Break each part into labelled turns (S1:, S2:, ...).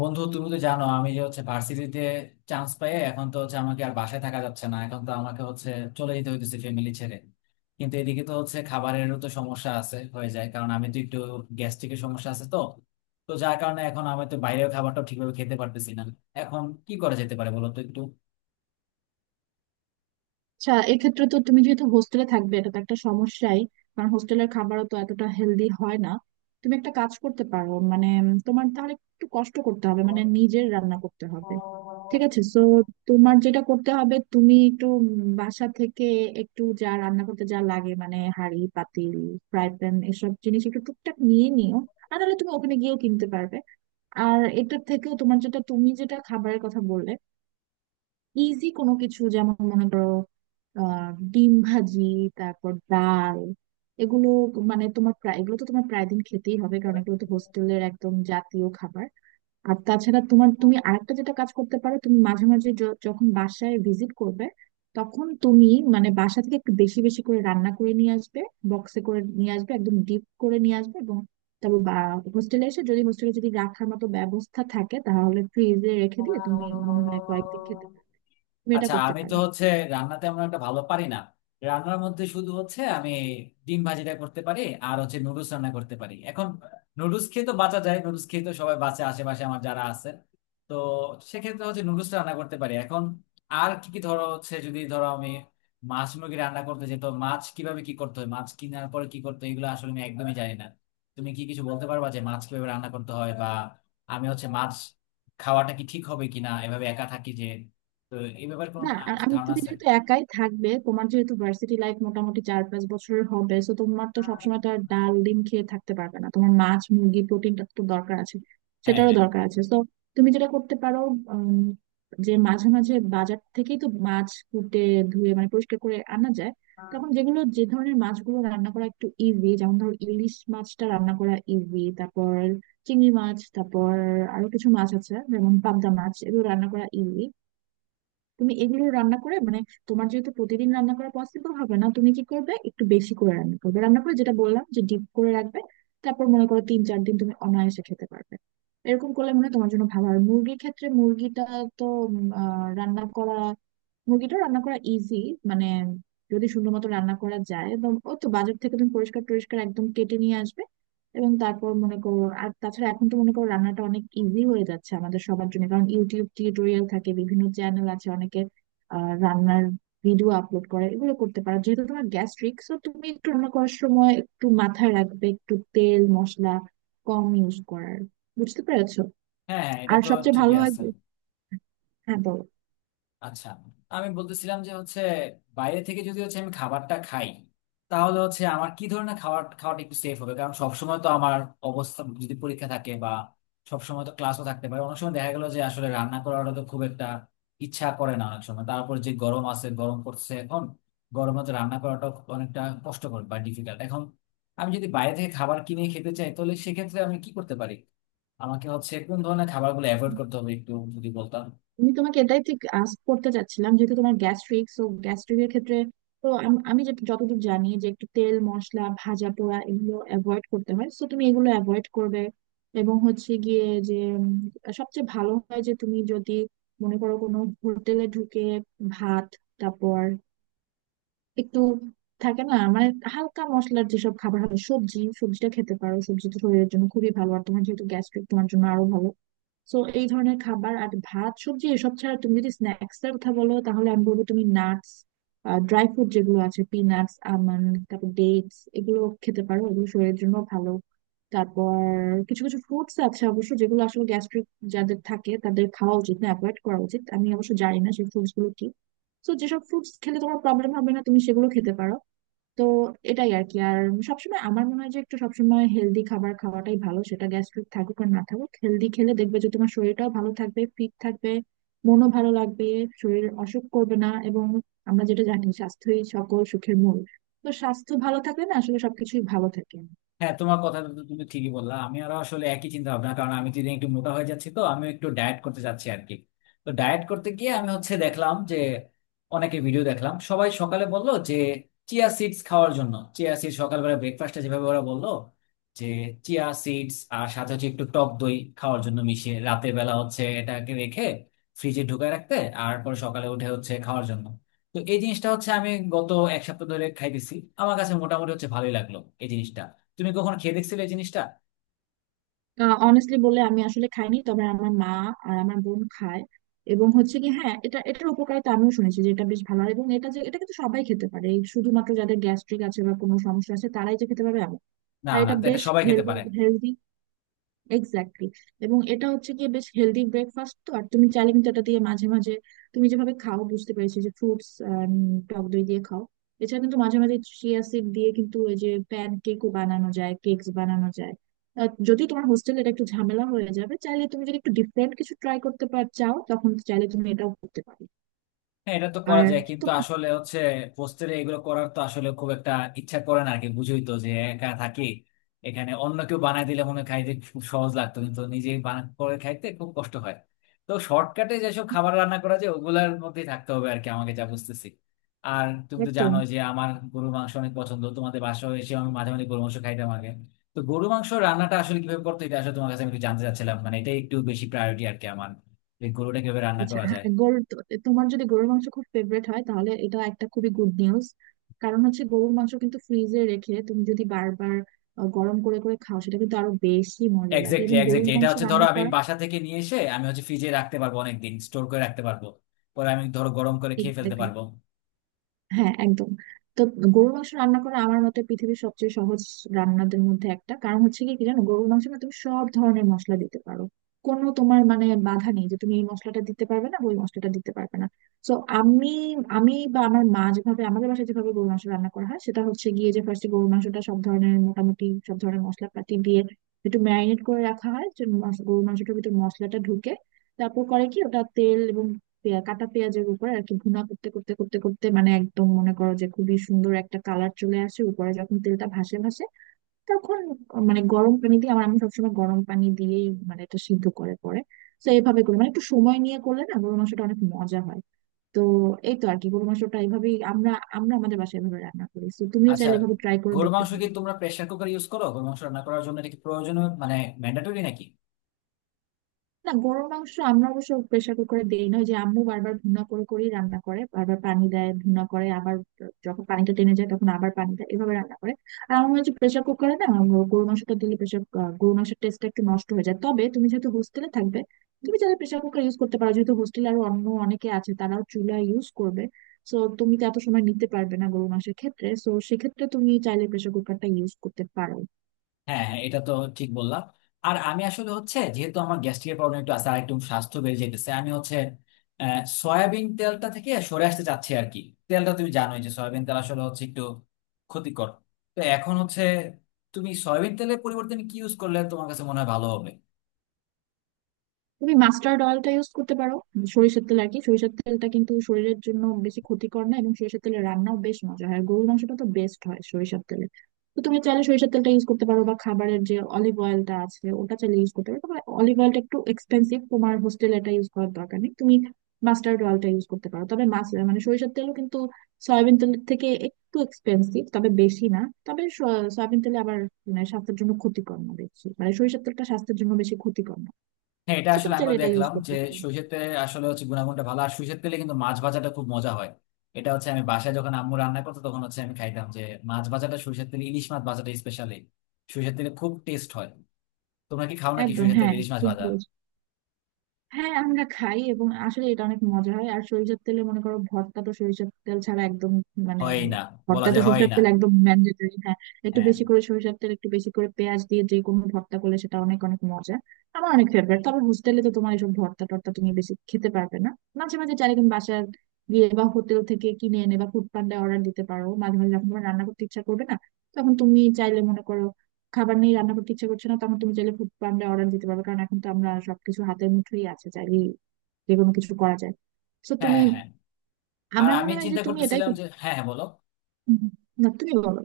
S1: বন্ধু, তুমি তো জানো আমি যে হচ্ছে ভার্সিটিতে চান্স পাই, এখন তো হচ্ছে আমাকে আর বাসায় থাকা যাচ্ছে না, এখন তো আমাকে হচ্ছে চলে যেতে হইতেছে ফ্যামিলি ছেড়ে। কিন্তু এদিকে তো হচ্ছে খাবারেরও তো সমস্যা আছে হয়ে যায়, কারণ আমি তো একটু গ্যাস্ট্রিকের সমস্যা আছে তো তো যার কারণে এখন আমি তো বাইরের খাবারটা ঠিকভাবে খেতে পারতেছি না। এখন কি করা যেতে পারে, বলো তো একটু।
S2: আচ্ছা, এক্ষেত্রে তো তুমি যেহেতু হোস্টেলে থাকবে, এটা তো একটা সমস্যাই। কারণ হোস্টেলের খাবারও তো এতটা হেলদি হয় না। তুমি একটা কাজ করতে পারো, মানে তোমার তাহলে একটু কষ্ট করতে হবে, মানে নিজের রান্না করতে হবে। ঠিক আছে। সো তোমার যেটা করতে হবে, তুমি একটু বাসা থেকে একটু যা রান্না করতে যা লাগে, মানে হাঁড়ি পাতিল, ফ্রাই প্যান, এসব জিনিস একটু টুকটাক নিয়ে নিও। আর নাহলে তুমি ওখানে গিয়েও কিনতে পারবে। আর এটার থেকেও তোমার যেটা, তুমি যেটা খাবারের কথা বললে, ইজি কোনো কিছু, যেমন মনে করো ডিম ভাজি, তারপর ডাল, এগুলো। মানে তোমার প্রায় এগুলো তো তোমার প্রায় দিন খেতেই হবে, কারণ এগুলো তো হোস্টেলের একদম জাতীয় খাবার। আর তাছাড়া তোমার, তুমি আরেকটা যেটা কাজ করতে পারো, তুমি মাঝে মাঝে যখন বাসায় ভিজিট করবে, তখন তুমি মানে বাসা থেকে একটু বেশি বেশি করে রান্না করে নিয়ে আসবে, বক্সে করে নিয়ে আসবে, একদম ডিপ করে নিয়ে আসবে এবং তারপর হোস্টেলে এসে যদি, হোস্টেলে যদি রাখার মতো ব্যবস্থা থাকে তাহলে ফ্রিজে রেখে দিয়ে তুমি মনে হয় কয়েকদিন খেতে পারবে। তুমি এটা
S1: আচ্ছা,
S2: করতে
S1: আমি তো
S2: পারি।
S1: হচ্ছে রান্না তেমন একটা ভালো পারি না। রান্নার মধ্যে শুধু হচ্ছে আমি ডিম ভাজিটা করতে পারি আর হচ্ছে নুডলস রান্না করতে পারি এখন। নুডলস খেয়ে তো বাঁচা যায়, নুডলস খেয়ে তো সবাই বাঁচে আশেপাশে আমার যারা আছে তো। সেক্ষেত্রে হচ্ছে নুডলস রান্না করতে পারি এখন। আর কি কি, ধরো হচ্ছে যদি ধরো আমি মাছ মুরগি রান্না করতে যেত, মাছ কিভাবে কি করতে হয়, মাছ কেনার পরে কি করতে হয়, এগুলো আসলে আমি একদমই জানি না। তুমি কি কিছু বলতে পারবা যে মাছ কিভাবে রান্না করতে হয়, বা আমি হচ্ছে মাছ খাওয়াটা কি ঠিক হবে কিনা এভাবে একা থাকি যে। তো এই ব্যাপারে কোনো
S2: না, আর আমি,
S1: ধারণা
S2: তুমি
S1: আছে?
S2: যেহেতু একাই থাকবে, তোমার যেহেতু ভার্সিটি লাইফ মোটামুটি চার পাঁচ বছরের হবে, তো তোমার তো সবসময় তো আর ডাল ডিম খেয়ে থাকতে পারবে না। তোমার মাছ মুরগি প্রোটিনটা তো দরকার আছে।
S1: হ্যাঁ,
S2: সেটারও
S1: হ্যাঁ।
S2: দরকার আছে। তো তুমি যেটা করতে পারো, উম, যে মাঝে মাঝে বাজার থেকেই তো মাছ কুটে ধুয়ে মানে পরিষ্কার করে আনা যায়।
S1: হ্যাঁ,
S2: তখন যেগুলো, যে ধরনের মাছগুলো রান্না করা একটু ইজি, যেমন ধরো ইলিশ মাছটা রান্না করা ইজি, তারপর চিংড়ি মাছ, তারপর আরো কিছু মাছ আছে, যেমন পাবদা মাছ, এগুলো রান্না করা ইজি। তুমি এগুলো রান্না করে, মানে তোমার যেহেতু প্রতিদিন রান্না করা পসিবল হবে না, তুমি কি করবে, একটু বেশি করে রান্না করবে, রান্না করে যেটা বললাম, যে ডিপ করে রাখবে। তারপর মনে করো তিন চার দিন তুমি অনায়াসে খেতে পারবে। এরকম করলে মনে হয় তোমার জন্য ভালো হয়। মুরগির ক্ষেত্রে, মুরগিটা তো রান্না করা, মুরগিটা রান্না করা ইজি। মানে যদি সুন্দর মতো রান্না করা যায় এবং ও তো বাজার থেকে তুমি পরিষ্কার টরিষ্কার একদম কেটে নিয়ে আসবে। এবং তারপর মনে করো, আর তাছাড়া এখন তো মনে করো রান্নাটা অনেক ইজি হয়ে যাচ্ছে আমাদের সবার জন্য, কারণ ইউটিউব টিউটোরিয়াল থাকে, বিভিন্ন চ্যানেল আছে, অনেকে রান্নার ভিডিও আপলোড করে। এগুলো করতে পারো। যেহেতু তোমার গ্যাস্ট্রিক, সো তুমি একটু রান্না করার সময় একটু মাথায় রাখবে, একটু তেল মশলা কম ইউজ করার। বুঝতে পেরেছো?
S1: হ্যাঁ, এটা
S2: আর
S1: তো
S2: সবচেয়ে
S1: ঠিকই
S2: ভালো হয়,
S1: আছে।
S2: হ্যাঁ বলো।
S1: আচ্ছা, আমি বলতেছিলাম যে হচ্ছে বাইরে থেকে যদি হচ্ছে আমি খাবারটা খাই, তাহলে হচ্ছে আমার কি ধরনের খাবার খাওয়াটা একটু সেফ হবে? কারণ সবসময় তো আমার অবস্থা যদি পরীক্ষা থাকে বা সবসময় তো ক্লাসও থাকতে পারে, অনেক সময় দেখা গেল যে আসলে রান্না করাটা তো খুব একটা ইচ্ছা করে না। অনেক সময় তারপর যে গরম আছে, গরম করছে এখন, গরমে তো রান্না করাটা অনেকটা কষ্টকর বা ডিফিকাল্ট। এখন আমি যদি বাইরে থেকে খাবার কিনে খেতে চাই, তাহলে সেক্ষেত্রে আমি কি করতে পারি? আমাকে হচ্ছে কোন ধরনের খাবারগুলো অ্যাভয়েড করতে হবে একটু যদি বলতাম।
S2: আমি তোমাকে এটাই ঠিক আস্ক করতে চাচ্ছিলাম, যেহেতু তোমার গ্যাস্ট্রিক, সো গ্যাস্ট্রিকের ক্ষেত্রে, তো আমি যে যতদূর জানি যে একটু তেল মশলা ভাজা পোড়া এগুলো অ্যাভয়েড করতে হয়, সো তুমি এগুলো অ্যাভয়েড করবে। এবং হচ্ছে গিয়ে যে সবচেয়ে ভালো হয় যে তুমি যদি মনে করো কোনো হোটেলে ঢুকে ভাত, তারপর একটু থাকে না, মানে হালকা মশলার যেসব খাবার হয়, সবজি, সবজিটা খেতে পারো। সবজি তো শরীরের জন্য খুবই ভালো, আর তোমার যেহেতু গ্যাস্ট্রিক তোমার জন্য আরো ভালো। সো এই ধরনের খাবার, আর ভাত সবজি এসব ছাড়া তুমি যদি স্ন্যাক্স এর কথা বলো, তাহলে আমি বলবো তুমি নাটস, ড্রাই ফ্রুট যেগুলো আছে, পিনাটস, আমন্ড, তারপর ডেটস, এগুলো খেতে পারো। এগুলো শরীরের জন্য ভালো। তারপর কিছু কিছু ফ্রুটস আছে অবশ্য, যেগুলো আসলে গ্যাস্ট্রিক যাদের থাকে তাদের খাওয়া উচিত না, অ্যাভয়েড করা উচিত। আমি অবশ্য জানি না সেই ফ্রুটস গুলো কি। তো যেসব ফ্রুটস খেলে তোমার প্রবলেম হবে না, তুমি সেগুলো খেতে পারো। তো এটাই আর কি। আর সবসময় আমার মনে হয় যে একটু সবসময় হেলদি খাবার খাওয়াটাই ভালো। সেটা গ্যাস্ট্রিক থাকুক আর না থাকুক, হেলদি খেলে দেখবে যে তোমার শরীরটাও ভালো থাকবে, ফিট থাকবে, মনও ভালো লাগবে, শরীর অসুখ করবে না। এবং আমরা যেটা জানি, স্বাস্থ্যই সকল সুখের মূল। তো স্বাস্থ্য ভালো থাকলে না আসলে সবকিছুই ভালো থাকে।
S1: হ্যাঁ, তোমার কথাটা তো তুমি ঠিকই বললা, আমি আরো আসলে একই চিন্তা ভাবনা। কারণ আমি তো ইদানিং একটু মোটা হয়ে যাচ্ছি, তো আমি একটু ডায়েট করতে চাচ্ছি আর কি। তো ডায়েট করতে গিয়ে আমি হচ্ছে দেখলাম যে অনেকে ভিডিও দেখলাম, সবাই সকালে বললো যে চিয়া সিডস খাওয়ার জন্য। চিয়া সিডস সকালবেলা ব্রেকফাস্টে যেভাবে ওরা বললো যে চিয়া সিডস আর সাথে হচ্ছে একটু টক দই খাওয়ার জন্য মিশিয়ে, রাতের বেলা হচ্ছে এটাকে রেখে ফ্রিজে ঢুকায় রাখতে, আর পরে সকালে উঠে হচ্ছে খাওয়ার জন্য। তো এই জিনিসটা হচ্ছে আমি গত এক সপ্তাহ ধরে খাইতেছি। আমার কাছে মোটামুটি হচ্ছে ভালোই লাগলো এই জিনিসটা। তুমি কখনো খেয়ে দেখছিলে এই জিনিসটা?
S2: অনেস্টলি বললে আমি আসলে খাইনি, তবে আমার মা আর আমার বোন খায়। এবং হচ্ছে কি, হ্যাঁ, এটা, এটার উপকারিতা আমিও শুনেছি যে এটা বেশ ভালো। আর এবং এটা, যে এটা কিন্তু সবাই খেতে পারে। এই শুধুমাত্র যাদের গ্যাস্ট্রিক আছে বা কোনো সমস্যা আছে তারাই যে খেতে পারবে এমন।
S1: না,
S2: আর
S1: না,
S2: এটা
S1: তো এটা
S2: বেশ
S1: সবাই খেতে পারে।
S2: Healthy, exactly. এবং এটা হচ্ছে গিয়ে বেশ হেলদি ব্রেকফাস্ট। তো আর তুমি চাইলে কিন্তু এটা দিয়ে মাঝে মাঝে, তুমি যেভাবে খাও বুঝতে পেরেছি, যে ফ্রুটস, টক দই দিয়ে খাও, এছাড়া কিন্তু মাঝে মাঝে চিয়া সিড দিয়ে কিন্তু ওই যে প্যান কেকও বানানো যায়, কেকস বানানো যায়। যদি তোমার হোস্টেলে এটা একটু ঝামেলা হয়ে যাবে, চাইলে তুমি যদি একটু ডিফারেন্ট কিছু ট্রাই করতে পার চাও, তখন চাইলে তুমি এটাও করতে পারো।
S1: হ্যাঁ, এটা তো করা
S2: আর
S1: যায়, কিন্তু
S2: তোমার
S1: আসলে হচ্ছে হোস্টেলে এগুলো করার তো আসলে খুব একটা ইচ্ছা করে না আর কি, বুঝোই তো যে একা থাকি। এখানে অন্য কেউ বানাই দিলে মনে হয় খাইতে খুব সহজ লাগতো, কিন্তু নিজে বানা করে খাইতে খুব কষ্ট হয়। তো শর্টকাটে যেসব খাবার রান্না করা যায়, ওগুলার মধ্যেই থাকতে হবে আর কি আমাকে, যা বুঝতেছি। আর তুমি তো
S2: একদম
S1: জানোই যে আমার গরু মাংস অনেক পছন্দ, তোমাদের বাসায় এসে আমি মাঝে মাঝে গরু মাংস খাইতাম আগে। তো গরু মাংস রান্নাটা আসলে কিভাবে করতে, এটা আসলে তোমার কাছে আমি একটু জানতে চাচ্ছিলাম, মানে এটা একটু বেশি প্রায়োরিটি আর কি আমার, যে গরুটা কিভাবে রান্না
S2: আচ্ছা,
S1: করা
S2: হ্যাঁ,
S1: যায়।
S2: তোমার যদি গরুর মাংস খুব ফেভারিট হয়, তাহলে এটা একটা খুবই গুড নিউজ। কারণ হচ্ছে গরুর মাংস কিন্তু ফ্রিজে রেখে তুমি যদি বারবার গরম করে করে খাও, সেটা কিন্তু আরো বেশি মজা লাগে।
S1: এক্স্যাক্টলি,
S2: এবং গরুর
S1: এক্স্যাক্টলি, এটা
S2: মাংস
S1: হচ্ছে ধরো
S2: রান্না
S1: আমি
S2: করা,
S1: বাসা থেকে নিয়ে এসে আমি হচ্ছে ফ্রিজে রাখতে পারবো, অনেক দিন স্টোর করে রাখতে পারবো। পরে আমি ধরো গরম করে খেয়ে ফেলতে পারবো।
S2: হ্যাঁ একদম, তো গরুর মাংস রান্না করা আমার মতে পৃথিবীর সবচেয়ে সহজ রান্নাদের মধ্যে একটা। কারণ হচ্ছে কি, কি জানো, গরুর মাংসে না তুমি সব ধরনের মশলা দিতে পারো। কোনো তোমার, মানে বাধা নেই যে তুমি এই মশলাটা দিতে পারবে না, ওই মশলাটা দিতে পারবে না। তো আমি আমি বা আমার মা যেভাবে আমাদের বাসায় যেভাবে গরুর মাংস রান্না করা হয়, সেটা হচ্ছে গিয়ে যে ফার্স্টে গরুর মাংসটা সব ধরনের, মোটামুটি সব ধরনের মশলাপাতি দিয়ে একটু ম্যারিনেট করে রাখা হয়, যে গরুর মাংসটার ভিতর মশলাটা ঢুকে। তারপর করে কি, ওটা তেল এবং কাটা পেঁয়াজের উপরে আর কি ভুনা করতে করতে করতে করতে মানে একদম মনে করো যে খুবই সুন্দর একটা কালার চলে আসে, উপরে যখন তেলটা ভাসে ভাসে, তখন মানে গরম পানি দিয়ে, আমার, আমি সবসময় গরম পানি দিয়েই মানে এটা সিদ্ধ করে পরে। তো এইভাবে করি, মানে একটু সময় নিয়ে করলে না গরু মাংসটা অনেক মজা হয়। তো এই তো আর কি, গরু মাংসটা এইভাবেই আমরা আমরা আমাদের বাসায় এভাবে রান্না করি। তো তুমিও
S1: আচ্ছা,
S2: চাইলে এভাবে ট্রাই করে
S1: গরুর
S2: দেখতে
S1: মাংস
S2: পারো।
S1: কি তোমরা প্রেসার কুকার ইউজ করো গরুর মাংস রান্না করার জন্য? এটা কি প্রয়োজনীয়, মানে ম্যান্ডেটরি নাকি?
S2: না, গরুর মাংস আমরা অবশ্য প্রেসার কুকারে দেই না। ওই যে আম্মু বারবার ভুনা করে করেই রান্না করে, বারবার পানি দেয়, ভুনা করে আবার যখন পানিটা টেনে যায় তখন আবার পানি দেয়, এভাবে রান্না করে। আর আমার মনে হচ্ছে প্রেসার কুকারে না গরুর মাংসটা দিলে প্রেসার, গরুর মাংসের টেস্টটা একটু নষ্ট হয়ে যায়। তবে তুমি যেহেতু হোস্টেলে থাকবে, তুমি চাইলে প্রেসার কুকার ইউজ করতে পারো। যেহেতু হোস্টেলে আরো অন্য অনেকে আছে, তারাও চুলা ইউজ করবে, সো তুমি তো এত সময় নিতে পারবে না গরুর মাংসের ক্ষেত্রে, সো সেক্ষেত্রে তুমি চাইলে প্রেসার কুকারটা ইউজ করতে পারো।
S1: হ্যাঁ, হ্যাঁ, এটা তো ঠিক বললাম। আর আমি আসলে হচ্ছে যেহেতু আমার গ্যাস্ট্রিকের প্রবলেম একটু আছে আর একটু স্বাস্থ্য বেড়ে যেতেছে, আমি হচ্ছে সয়াবিন তেলটা থেকে সরে আসতে চাচ্ছি আর কি। তেলটা তুমি জানোই যে সয়াবিন তেল আসলে হচ্ছে একটু ক্ষতিকর। তো এখন হচ্ছে তুমি সয়াবিন তেলের পরিবর্তে তুমি কি ইউজ করলে তোমার কাছে মনে হয় ভালো হবে?
S2: তুমি মাস্টার্ড অয়েলটা ইউজ করতে পারো, সরিষার তেল আর কি। সরিষার তেলটা কিন্তু শরীরের জন্য বেশি ক্ষতিকর না, এবং সরিষার তেলের রান্নাও বেশ মজা হয়, আর গরুর মাংসটা তো বেস্ট হয় সরিষার তেলে। তো তুমি চাইলে সরিষার তেলটা ইউজ করতে পারো, বা খাবারের যে অলিভ অয়েলটা আছে ওটা চাইলে ইউজ করতে পারো। তবে অলিভ অয়েলটা একটু এক্সপেন্সিভ, তোমার হোস্টেলে এটা ইউজ করার দরকার নেই। তুমি মাস্টার্ড অয়েলটা ইউজ করতে পারো। তবে মাছ, মানে সরিষার তেলও কিন্তু সয়াবিন তেলের থেকে একটু এক্সপেন্সিভ, তবে বেশি না। তবে সয়াবিন তেলে আবার মানে স্বাস্থ্যের জন্য ক্ষতিকর না বেশি, মানে সরিষার তেলটা স্বাস্থ্যের জন্য বেশি ক্ষতিকর না।
S1: হ্যাঁ, এটা
S2: তো
S1: আসলে
S2: তুমি
S1: আমিও
S2: চাইলে এটা ইউজ
S1: দেখলাম যে
S2: করতে পারো।
S1: সরিষার তেলে আসলে হচ্ছে গুণাগুণটা ভালো, আর সরিষার তেলে কিন্তু মাছ ভাজাটা খুব মজা হয়। এটা হচ্ছে আমি বাসায় যখন আম্মু রান্না করতো তখন হচ্ছে আমি খাইতাম যে মাছ ভাজাটা সরিষার তেলে, ইলিশ মাছ ভাজাটা স্পেশালি সরিষার তেলে খুব টেস্ট হয়। তোমরা কি খাও নাকি
S2: একদম,
S1: সরিষার তেলে
S2: হ্যাঁ,
S1: ইলিশ মাছ
S2: ঠিক
S1: ভাজা?
S2: বলছো। হ্যাঁ আমরা খাই, এবং আসলে এটা অনেক মজা হয়। আর সরিষার তেলে মনে করো ভর্তা তো সরিষার তেল ছাড়া একদম মানে,
S1: হয় না, বলা
S2: ভর্তা তো
S1: যায় হয়
S2: সরিষার
S1: না।
S2: তেল একদম ম্যান্ডেটরি, হ্যাঁ। একটু
S1: হ্যাঁ,
S2: বেশি করে সরিষার তেল, একটু বেশি করে পেঁয়াজ দিয়ে যে কোনো ভর্তা করলে সেটা অনেক অনেক মজা। আমার অনেক ফেভারিট। তবে হোস্টেলে তো তোমার এসব ভর্তা টর্তা তুমি বেশি খেতে পারবে না। মাঝে মাঝে চাইলে তুমি বাসার গিয়ে বা হোটেল থেকে কিনে এনে বা ফুড পান্ডায় অর্ডার দিতে পারো মাঝে মাঝে যখন তোমার রান্না করতে ইচ্ছা করবে না। তখন তুমি চাইলে মনে করো খাবার নেই, রান্না করতে ইচ্ছে করছে না, তখন তুমি চাইলে ফুড পান্ডা অর্ডার দিতে পারবে। কারণ এখন তো আমরা সবকিছু হাতের মুঠোই আছে, চাইলেই যে কোনো কিছু করা যায়। তো তুমি,
S1: হ্যাঁ, হ্যাঁ। আর
S2: আমার
S1: আমি
S2: মনে হয় যে
S1: চিন্তা
S2: তুমি এটাই
S1: করতেছিলাম যে, হ্যাঁ হ্যাঁ বলো।
S2: হুম, না, তুমি বলো।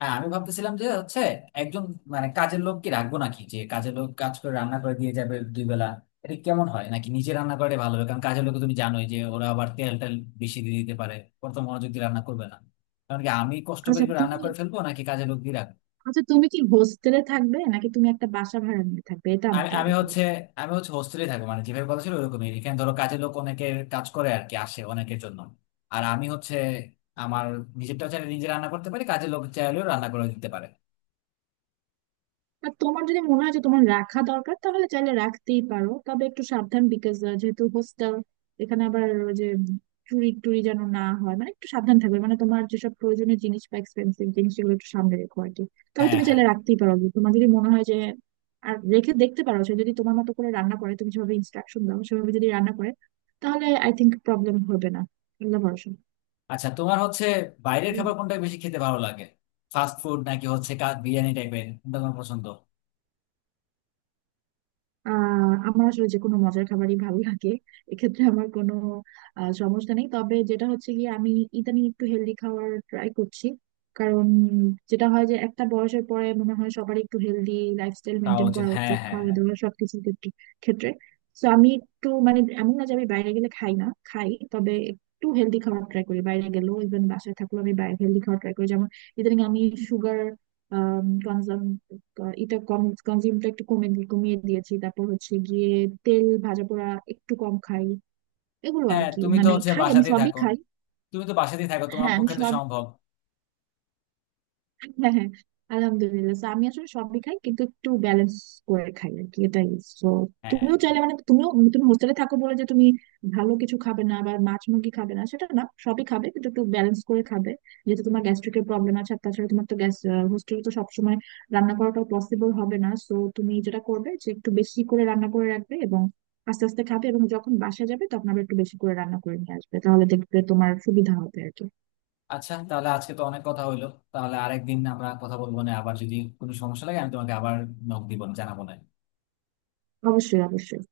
S1: হ্যাঁ, আমি ভাবতেছিলাম যে হচ্ছে একজন মানে কাজের লোক কি রাখবো নাকি, যে কাজের লোক কাজ করে রান্না করে দিয়ে যাবে 2 বেলা। এটা কেমন হয় নাকি নিজে রান্না করে ভালো হবে? কারণ কাজের লোক তুমি জানোই যে ওরা আবার তেল টেল বেশি দিয়ে দিতে পারে, ওরা তো মনোযোগ দিয়ে রান্না করবে না। কারণ কি আমি কষ্ট করে
S2: আচ্ছা
S1: একটু রান্না
S2: তুমি,
S1: করে ফেলবো, নাকি কাজের লোক দিয়ে রাখবো?
S2: আচ্ছা তুমি কি হোস্টেলে থাকবে নাকি তুমি একটা বাসা ভাড়া নিয়ে থাকবে, এটা
S1: আমি
S2: আমাকে
S1: আমি
S2: আগে বলো।
S1: হচ্ছে, আমি হচ্ছে হোস্টেলে থাকি, মানে যেভাবে কথা ছিল ওরকমই। এখানে ধরো কাজের লোক অনেকের কাজ করে আর কি, আসে অনেকের জন্য। আর আমি হচ্ছে আমার নিজেরটা চাইলে নিজে রান্না করতে পারি, কাজের লোক চাইলেও রান্না করে দিতে পারে।
S2: আর তোমার যদি মনে হয় যে তোমার রাখা দরকার, তাহলে চাইলে রাখতেই পারো। তবে একটু সাবধান, বিকজ যেহেতু হোস্টেল, এখানে আবার ওই যে চুরি টুরি যেন না হয়, মানে একটু সাবধান থাকবে, মানে তোমার যেসব প্রয়োজনীয় জিনিস বা এক্সপেন্সিভ জিনিস সেগুলো একটু সামনে রেখো আর কি। তবে
S1: হ্যাঁ,
S2: তুমি
S1: হ্যাঁ।
S2: চাইলে রাখতেই পারো, তোমার যদি মনে হয় যে, আর রেখে দেখতে পারো। সে যদি তোমার মতো করে রান্না করে, তুমি যেভাবে ইনস্ট্রাকশন দাও সেভাবে যদি রান্না করে, তাহলে আই থিংক প্রবলেম হবে না। আল্লাহ ভরসা।
S1: আচ্ছা, তোমার হচ্ছে বাইরের খাবার কোনটা বেশি খেতে ভালো লাগে? ফাস্ট ফুড নাকি হচ্ছে বিরিয়ানি টাইপের, কোনটা তোমার পছন্দ?
S2: আহ, আমার আসলে যে কোনো মজার খাবারই ভালো লাগে। এক্ষেত্রে আমার কোনো সমস্যা নেই। তবে যেটা হচ্ছে গিয়ে, আমি ইদানিং একটু হেলদি খাওয়ার ট্রাই করছি। কারণ যেটা হয়, যে একটা বয়সের পরে মনে হয় সবারই একটু হেলদি লাইফস্টাইল
S1: খাওয়া
S2: মেনটেন
S1: উচিত,
S2: করা
S1: হ্যাঁ,
S2: উচিত,
S1: হ্যাঁ,
S2: খাওয়া
S1: হ্যাঁ।
S2: দাওয়া সবকিছুর ক্ষেত্রে, ক্ষেত্রে। তো আমি একটু, মানে এমন না যে আমি বাইরে গেলে খাই না খাই, তবে একটু হেলদি খাওয়ার ট্রাই করি, বাইরে গেলেও ইভেন বাসায় থাকলেও, আমি বাইরে হেলদি খাওয়ার ট্রাই করি। যেমন ইদানিং আমি সুগার এটা কম, কনজিউমটা একটু কমিয়ে দিয়েছি। তারপর হচ্ছে গিয়ে তেল ভাজা পোড়া একটু কম খাই, এগুলো আর
S1: হ্যাঁ,
S2: কি।
S1: তুমি তো
S2: মানে
S1: হচ্ছে
S2: খাই, আমি
S1: বাসাতেই
S2: সবই
S1: থাকো,
S2: খাই।
S1: তুমি তো বাসাতেই থাকো, তোমার
S2: হ্যাঁ আমি
S1: পক্ষে তো
S2: সবই,
S1: সম্ভব।
S2: হ্যাঁ হ্যাঁ, আলহামদুলিল্লাহ। So, আমি আসলে সবই খাই, কিন্তু একটু ব্যালেন্স করে খাই আর কি, এটাই। সো
S1: হ্যাঁ।
S2: তুমিও চাইলে, মানে তুমিও, তুমি হোস্টেলে থাকো বলে যে তুমি ভালো কিছু খাবে না বা মাছ মুরগি খাবে না সেটা না, সবই খাবে, কিন্তু একটু ব্যালেন্স করে খাবে। যেহেতু তোমার গ্যাস্ট্রিকের প্রবলেম আছে, আর তাছাড়া তোমার তো গ্যাস, হোস্টেলে তো সবসময় রান্না করাটাও পসিবল হবে না, সো তুমি যেটা করবে, যে একটু বেশি করে রান্না করে রাখবে এবং আস্তে আস্তে খাবে, এবং যখন বাসায় যাবে তখন আবার একটু বেশি করে রান্না করে নিয়ে আসবে, তাহলে দেখবে তোমার সুবিধা হবে আর কি।
S1: আচ্ছা, তাহলে আজকে তো অনেক কথা হইলো। তাহলে আরেকদিন আমরা কথা বলবো না, আবার যদি কোনো সমস্যা লাগে আমি তোমাকে আবার নক দিব, জানাবো না?
S2: অবশ্যই, অবশ্যই।